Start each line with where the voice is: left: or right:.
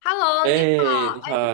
left: Hello，你
right: 哎，
left: 好。
right: 你好。
left: 哎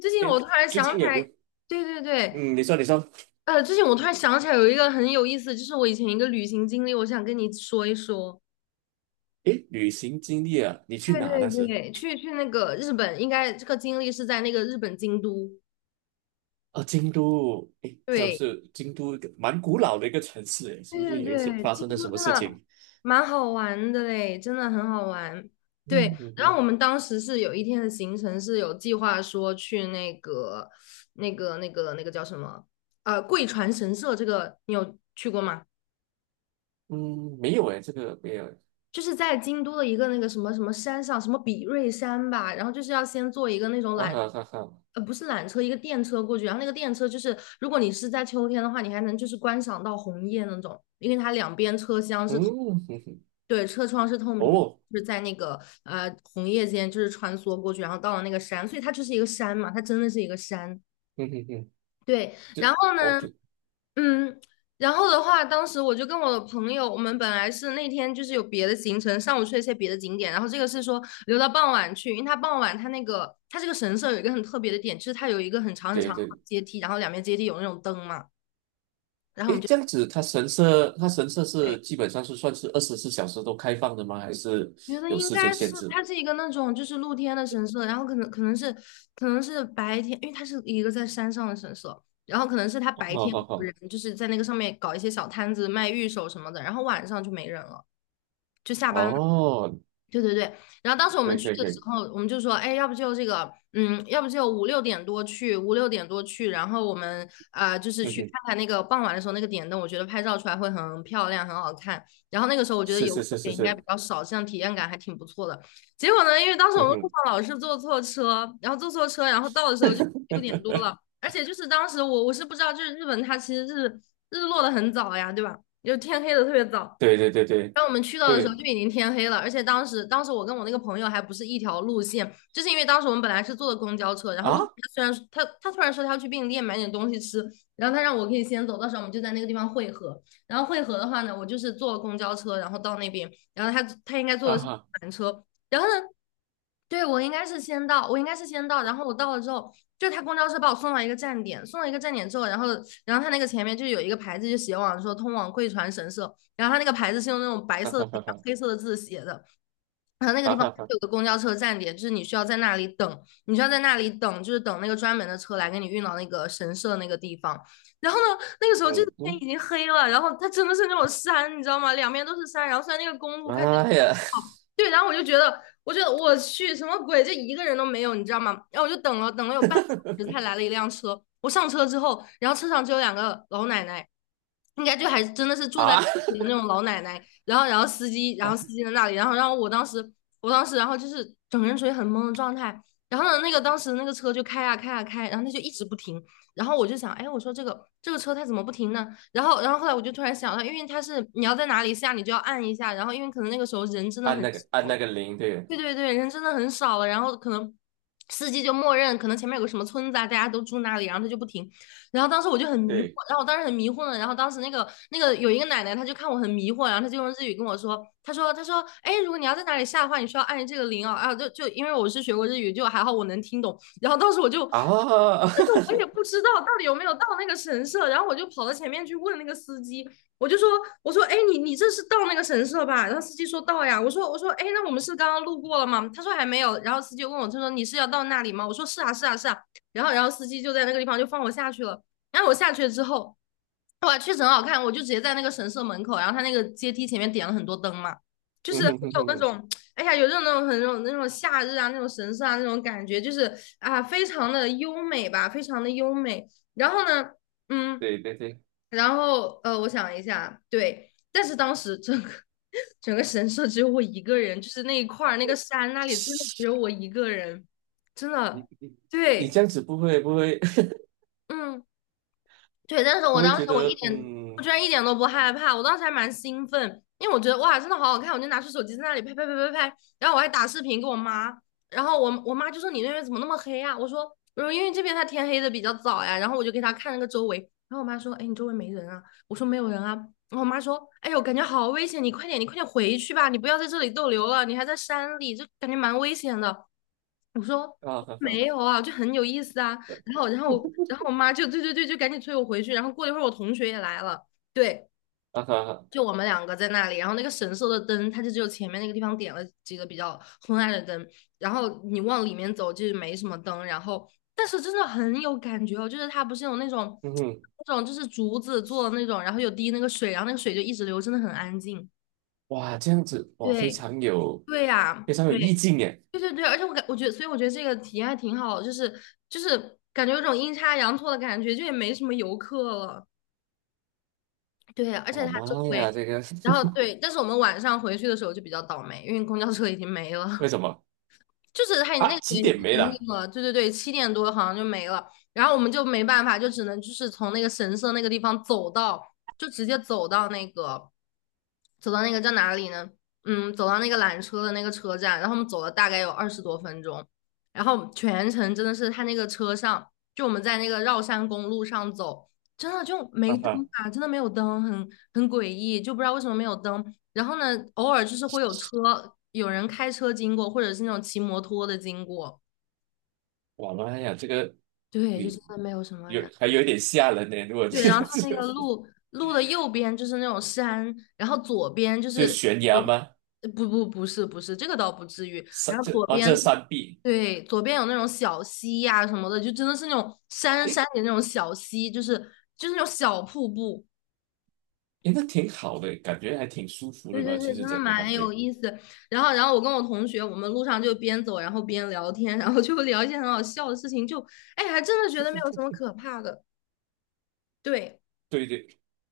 left: 最近
right: 哎，
left: 我突然
right: 最
left: 想
right: 近
left: 起
right: 有
left: 来，
right: 没有？
left: 对对对，
right: 嗯，你说，你说。
left: 最近我突然想起来有一个很有意思，就是我以前一个旅行经历，我想跟你说一说。
right: 哎，旅行经历啊，你去
left: 对
right: 哪那
left: 对
right: 时？
left: 对，去那个日本，应该这个经历是在那个日本京都。
right: 啊，京都，哎，它
left: 对，
right: 是京都一个蛮古老的一个城市，哎，是
left: 对
right: 不是
left: 对
right: 有一些
left: 对，
right: 发
left: 京
right: 生了什
left: 都
right: 么
left: 真
right: 事
left: 的
right: 情？
left: 蛮好玩的嘞，真的很好玩。对，
right: 嗯嗯
left: 然后我
right: 嗯。
left: 们当时是有一天的行程是有计划说去那个叫什么？贵船神社，这个你有去过吗？
right: 嗯，没有哎，这个没有。
left: 就是在京都的一个那个什么什么山上，什么比瑞山吧，然后就是要先坐一个那种
right: 啊
left: 缆，
right: 哈哈哈。
left: 不是缆车，一个电车过去，然后那个电车就是，如果你是在秋天的话，你还能就是观赏到红叶那种，因为它两边车厢是
right: 嗯哼哼。
left: 对，车窗是透明，
right: 哦。
left: 就是在那个红叶间就是穿梭过去，然后到了那个山，所以它就是一个山嘛，它真的是一个山。
right: 嗯哼哼。
left: 对，
right: 这
left: 然后呢，
right: OK。
left: 嗯，然后的话，当时我就跟我的朋友，我们本来是那天就是有别的行程，上午去了一些别的景点，然后这个是说留到傍晚去，因为它傍晚它那个它这个神社有一个很特别的点，就是它有一个很长很长
right: 对
left: 的
right: 对。
left: 阶梯，然后两边阶梯有那种灯嘛，然后我
right: 哎，
left: 们就
right: 这样子，它神社是基本上是算是24小时都开放的吗？还是
left: 觉得
right: 有
left: 应
right: 时间
left: 该是
right: 限制？
left: 它是一个那种就是露天的神社，然后可能是白天，因为它是一个在山上的神社，然后可能是它
right: 哦
left: 白
right: 好
left: 天
right: 好
left: 有
right: 好。
left: 人就是在那个上面搞一些小摊子卖玉手什么的，然后晚上就没人了，就下班。
right: 哦，
left: 对对对，然后当时我
right: 可
left: 们
right: 以
left: 去
right: 可以
left: 的
right: 可
left: 时
right: 以。
left: 候，我们就说，哎，要不就这个，嗯，要不就五六点多去，五六点多去，然后我们啊、就是
right: 嗯
left: 去看
right: 哼。
left: 看那个傍晚的时候那个点灯，我觉得拍照出来会很漂亮，很好看。然后那个时候我觉得
right: 是
left: 游
right: 是
left: 客
right: 是
left: 也
right: 是
left: 应该比
right: 是。
left: 较少，这样体验感还挺不错的。结果呢，因为当时我
right: 嗯
left: 们路
right: 哼。
left: 上老是坐错车，然后坐错车，然后到的时候就六点多 了，而且就是当时我是不知道，就是日本它其实是日落的很早呀，对吧？就天黑的特别早。
right: 对对对对
left: 当我们去到的时候
right: 对
left: 就已经天黑了，而且当时我跟我那个朋友还不是一条路线，就是因为当时我们本来是坐的公交车，然后路
right: 啊。
left: 他虽然说他突然说他要去便利店买点东西吃，然后他让我可以先走，到时候我们就在那个地方汇合。然后汇合的话呢，我就是坐了公交车，然后到那边，然后他应该坐
right: 啊
left: 的是
right: 哈
left: 缆车，然后呢，对我应该是先到，我应该是先到，然后我到了之后，就他公交车把我送到一个站点，送到一个站点之后，然后他那个前面就有一个牌子就写往说通往贵船神社。然后它那个牌子是用那种白
right: 啊
left: 色的
right: 哈
left: 底
right: 哈
left: 啊，然后
right: 哈
left: 黑色的字写的。然后那个地
right: 啊
left: 方
right: 哈哈。
left: 有个公交车站点，就是你需要在那里等，你需要在那里等，就是等那个专门的车来给你运到那个神社那个地方。然后呢，那个时候就是
right: 嗯
left: 天
right: 嗯，
left: 已经黑了，然后它真的是那种山，你知道吗？两边都是山，然后虽然那个公路
right: 妈呀。
left: 对，然后我就觉得，我觉得我去什么鬼，这一个人都没有，你知道吗？然后我就等了有半个小时，才 来了一辆车。我上车之后，然后车上只有两个老奶奶，应该就还真的是住在市
right: 啊
left: 里的那种老奶奶。然后，然后司机，然后司
right: 啊
left: 机在那里，然后，然后我当时，我当时，然后就是整个人处于很懵的状态。然后呢，那个当时那个车就开啊开啊开，然后它就一直不停。然后我就想，哎，我说这个车它怎么不停呢？然后后来我就突然想到，因为它是你要在哪里下，你就要按一下。然后，因为可能那个时候人真的很
right: 按那个铃。对。
left: 对对对，人真的很少了，然后可能司机就默认，可能前面有个什么村子啊，大家都住那里，然后他就不停。然后当时我就很迷惑，
right: 对
left: 然后我当时很迷惑呢，然后当时那个有一个奶奶，她就看我很迷惑，然后她就用日语跟我说，她说，哎，如果你要在哪里下的话，你需要按这个铃哦，啊，就因为我是学过日语，就还好我能听懂。然后当时我就，就
right: 啊。
left: 是我也不知道到底有没有到那个神社，然后我就跑到前面去问那个司机，我就说，我说，哎，你这是到那个神社吧？然后司机说到呀。我说，哎，那我们是刚刚路过了吗？他说还没有。然后司机问我，他说你是要到那里吗？我说是啊，是啊，是啊。然后司机就在那个地方就放我下去了。然后我下去了之后，哇，确实很好看。我就直接在那个神社门口，然后他那个阶梯前面点了很多灯嘛，就是
right: 嗯
left: 有
right: 哼哼哼
left: 那
right: 哼。
left: 种，哎呀，有这种那种很那种夏日啊，那种神社啊那种感觉，就是啊，非常的优美吧，非常的优美。然后呢，嗯。
right: 对对对。
left: 然后我想一下，对，但是当时整个 整个神社只有我一个人，就是那一块儿那个山那里真的只有我一个人，真
right: 你
left: 的，
right: 你你
left: 对，
right: 这样子不会不会
left: 嗯。对，但是
right: 不会觉得
left: 我居
right: 嗯。
left: 然一点都不害怕，我当时还蛮兴奋，因为我觉得哇，真的好好看，我就拿出手机在那里拍拍拍拍拍，然后我还打视频给我妈，然后我妈就说你那边怎么那么黑啊？我说因为这边它天黑的比较早呀，然后我就给她看那个周围，然后我妈说哎你周围没人啊？我说没有人啊，然后我妈说哎呦感觉好危险，你快点回去吧，你不要在这里逗留了，你还在山里，就感觉蛮危险的。我说
right: 啊哈哈。
left: 没有 啊，就很有意思啊。然后我妈就对对对，就赶紧催我回去。然后过了一会儿，我同学也来了，对，
right: 啊哈哈。
left: 就我们两个在那里。然后那个神社的灯，它就只有前面那个地方点了几个比较昏暗的灯，然后你往里面走就没什么灯。然后，但是真的很有感觉哦，就是它不是有那种
right: 嗯哼。
left: 就是竹子做的那种，然后有滴那个水，然后那个水就一直流，真的很安静。
right: 哇，这样子，哇，
left: 对，对呀、
right: 非常有
left: 对。
right: 意境耶。
left: 对对对，而且我觉得，所以我觉得这个体验还挺好的，就是感觉有种阴差阳错的感觉，就也没什么游客了。对，而且
right: 哇，
left: 它周
right: 妈
left: 围，
right: 呀，这个。
left: 然后对，但是我们晚上回去的时候就比较倒霉，因为公交车已经没 了。
right: 为什么
left: 就是他那
right: 啊？
left: 个
right: 几
left: 年龄
right: 点没
left: 停
right: 了？
left: 运了，对对对，七点多好像就没了，然后我们就没办法，就只能就是从那个神社那个地方走到，就直接走到那个，走到那个叫哪里呢？走到那个缆车的那个车站，然后我们走了大概有二十多分钟，然后全程真的是他那个车上，就我们在那个绕山公路上走，真的就没
right: 哈
left: 灯
right: 哈。
left: 啊，真的没有灯，很诡异，就不知道为什么没有灯。然后呢，偶尔就是会有车，有人开车经过，或者是那种骑摩托的经过。
right: 哇，妈呀，这个
left: 对，就真
right: 你
left: 的没有什么
right: 有
left: 人。
right: 还有一点吓人呢。如果
left: 对，
right: 这
left: 然后
right: 个是。
left: 它那个 路的右边就是那种山，然后左边就
right: 就
left: 是
right: 悬
left: 我，
right: 崖吗？
left: 呃不不不是不是，这个倒不至于。
right: 山
left: 然后
right: 这
left: 左
right: 啊这
left: 边是
right: 山壁。
left: 对，左边有那种小溪呀、什么的，就真的是那种山山
right: 诶
left: 里那种小溪，就是那种小瀑布。
right: 诶。那挺好的，感觉还挺舒服
left: 对
right: 的
left: 对
right: 吧？
left: 对，
right: 其实
left: 真的
right: 整个环
left: 蛮有
right: 境，
left: 意思。然后我跟我同学，我们路上就边走，然后边聊天，然后就聊一些很好笑的事情，就，哎，还真的觉得没有什么可怕的。对
right: 对对。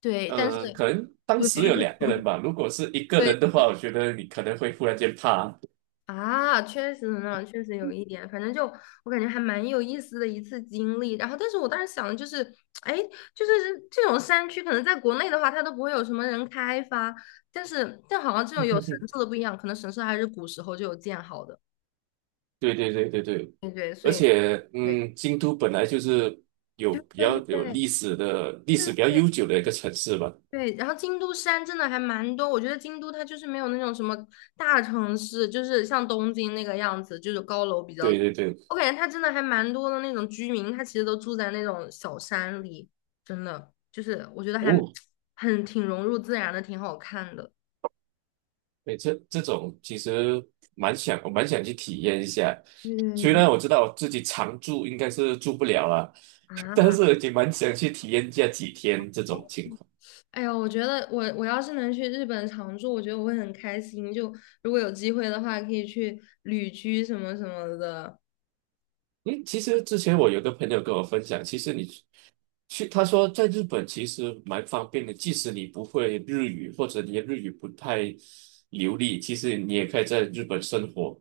left: 对，但是
right: 可能当
left: 对
right: 时有两个 人吧。如果是一个
left: 对
right: 人的话，我觉得你可能会忽然间怕。
left: 啊，确实呢，确实有一点，反正就我感觉还蛮有意思的一次经历。然后，但是我当时想的就是，哎，就是这种山区，可能在国内的话，它都不会有什么人开发，但好像这种有神社的不一样，可能神社还是古时候就有建好的。
right: 对对对对对。
left: 对对，所
right: 而
left: 以。
right: 且，
left: 对。
right: 嗯，京都本来就是有
left: 对
right: 比
left: 对
right: 较
left: 对对
right: 有
left: 对
right: 历史的历史比较
left: 对
right: 悠久的一个城市吧。
left: 对，然后京都山真的还蛮多，我觉得京都它就是没有那种什么大城市，就是像东京那个样子，就是高楼比较，
right: 对对对。
left: 我感觉它真的还蛮多的那种居民，他其实都住在那种小山里，真的就是我觉得还
right: 哦。
left: 很挺融入自然的，挺好看的。
right: 哎，这种其实我蛮想去体验一下。
left: 对对对
right: 虽
left: 对
right: 然我知道我自己常住应该是住不了了。但
left: 啊。
right: 是也蛮想去体验一下几天这种情况。
left: 哎呦，我觉得我要是能去日本常住，我觉得我会很开心。就如果有机会的话，可以去旅居什么什么的。
right: 因为其实之前我有个朋友跟我分享，其实你去，他说在日本其实蛮方便的，即使你不会日语或者你的日语不太流利，其实你也可以在日本生活。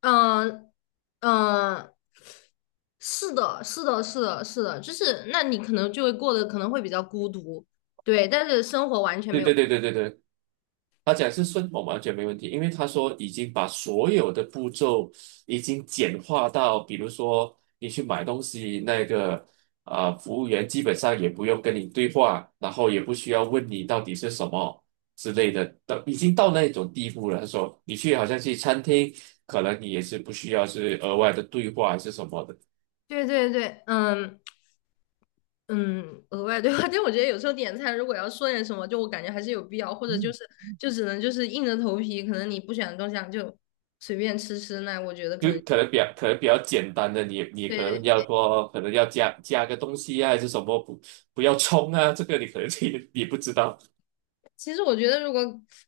left: 嗯嗯，是的，是的，是的，是的，就是那你可能就会过得可能会比较孤独，对，但是生活完全没
right: 对
left: 有。
right: 对对对对对。他讲是顺我完全没问题，因为他说已经把所有的步骤已经简化到，比如说你去买东西，服务员基本上也不用跟你对话，然后也不需要问你到底是什么之类的，到已经到那种地步了。他说你去好像去餐厅，可能你也是不需要是额外的对话还是什么的。
left: 对对对，嗯嗯，额外对话，但我觉得有时候点菜如果要说点什么，就我感觉还是有必要，或者就只能就是硬着头皮，可能你不喜欢的东西啊就随便吃吃，那我觉得可
right: 就
left: 能
right: 可能比较简单的，你你
left: 对
right: 可能
left: 对
right: 要说可能要加个东西啊，还是什么不要冲啊，这个你可能 你不知道。
left: 其实我觉得，如果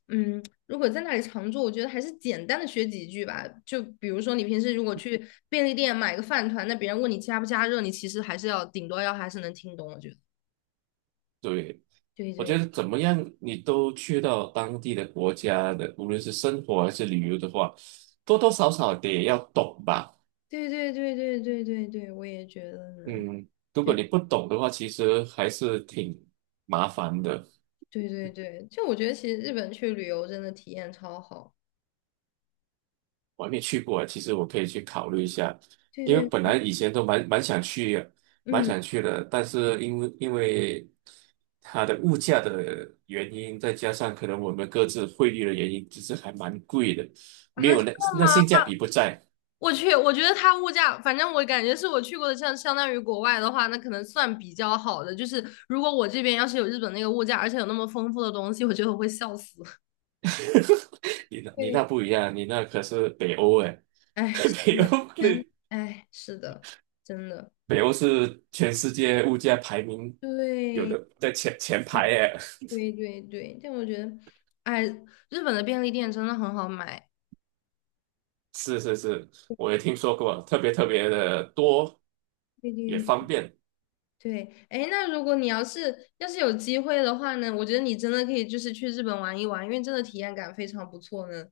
left: 嗯，如果在那里常住，我觉得还是简单的学几句吧。就比如说，你平时如果去便利店买个饭团，那别人问你加不加热，你其实还是要顶多要还是能听懂。我觉得，
right: 对，
left: 对
right: 我觉
left: 对
right: 得怎么样，你都去到当地的国家的，无论是生活还是旅游的话，多多少少得要懂吧。
left: 对对对对对对对，我也觉得呢。
right: 嗯，如果
left: 对
right: 你不懂的话，其实还是挺麻烦的。
left: 对对对，就我觉得其实日本去旅游真的体验超好。
right: 我还没去过，其实我可以去考虑一下，
left: 对
right: 因为
left: 对，
right: 本来以前都蛮
left: 嗯
right: 想去的，但是因为它的物价的原因，再加上可能我们各自汇率的原因，其实还蛮贵的，
left: 啊，
right: 没
left: 真
right: 有那
left: 的吗？
right: 那性价比不在。
left: 我去，我觉得它物价，反正我感觉是我去过的，像相当于国外的话，那可能算比较好的。就是如果我这边要是有日本那个物价，而且有那么丰富的东西，我觉得我会笑死。
right: 你那
left: 对，
right: 不一样，你那可是北欧哎。
left: 哎，是
right: 北欧
left: 的，天，
right: 的
left: 哎，是的，真的，
right: 北欧是全世界物价排名有
left: 对，
right: 的在前排
left: 嗯
right: 哎。
left: 对对对，但我觉得，哎，日本的便利店真的很好买。
right: 是是是，我也听说过，特别特别的多，
left: 对
right: 也
left: 对对，
right: 方便。
left: 对，哎，那如果你要是有机会的话呢，我觉得你真的可以就是去日本玩一玩，因为真的体验感非常不错呢。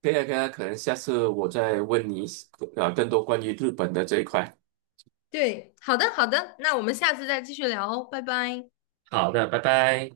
right: 这个呢可以啊可能下次我再问你啊更多关于日本的这一块。
left: 对，好的，好的，那我们下次再继续聊哦，拜拜。
right: 好的，拜拜。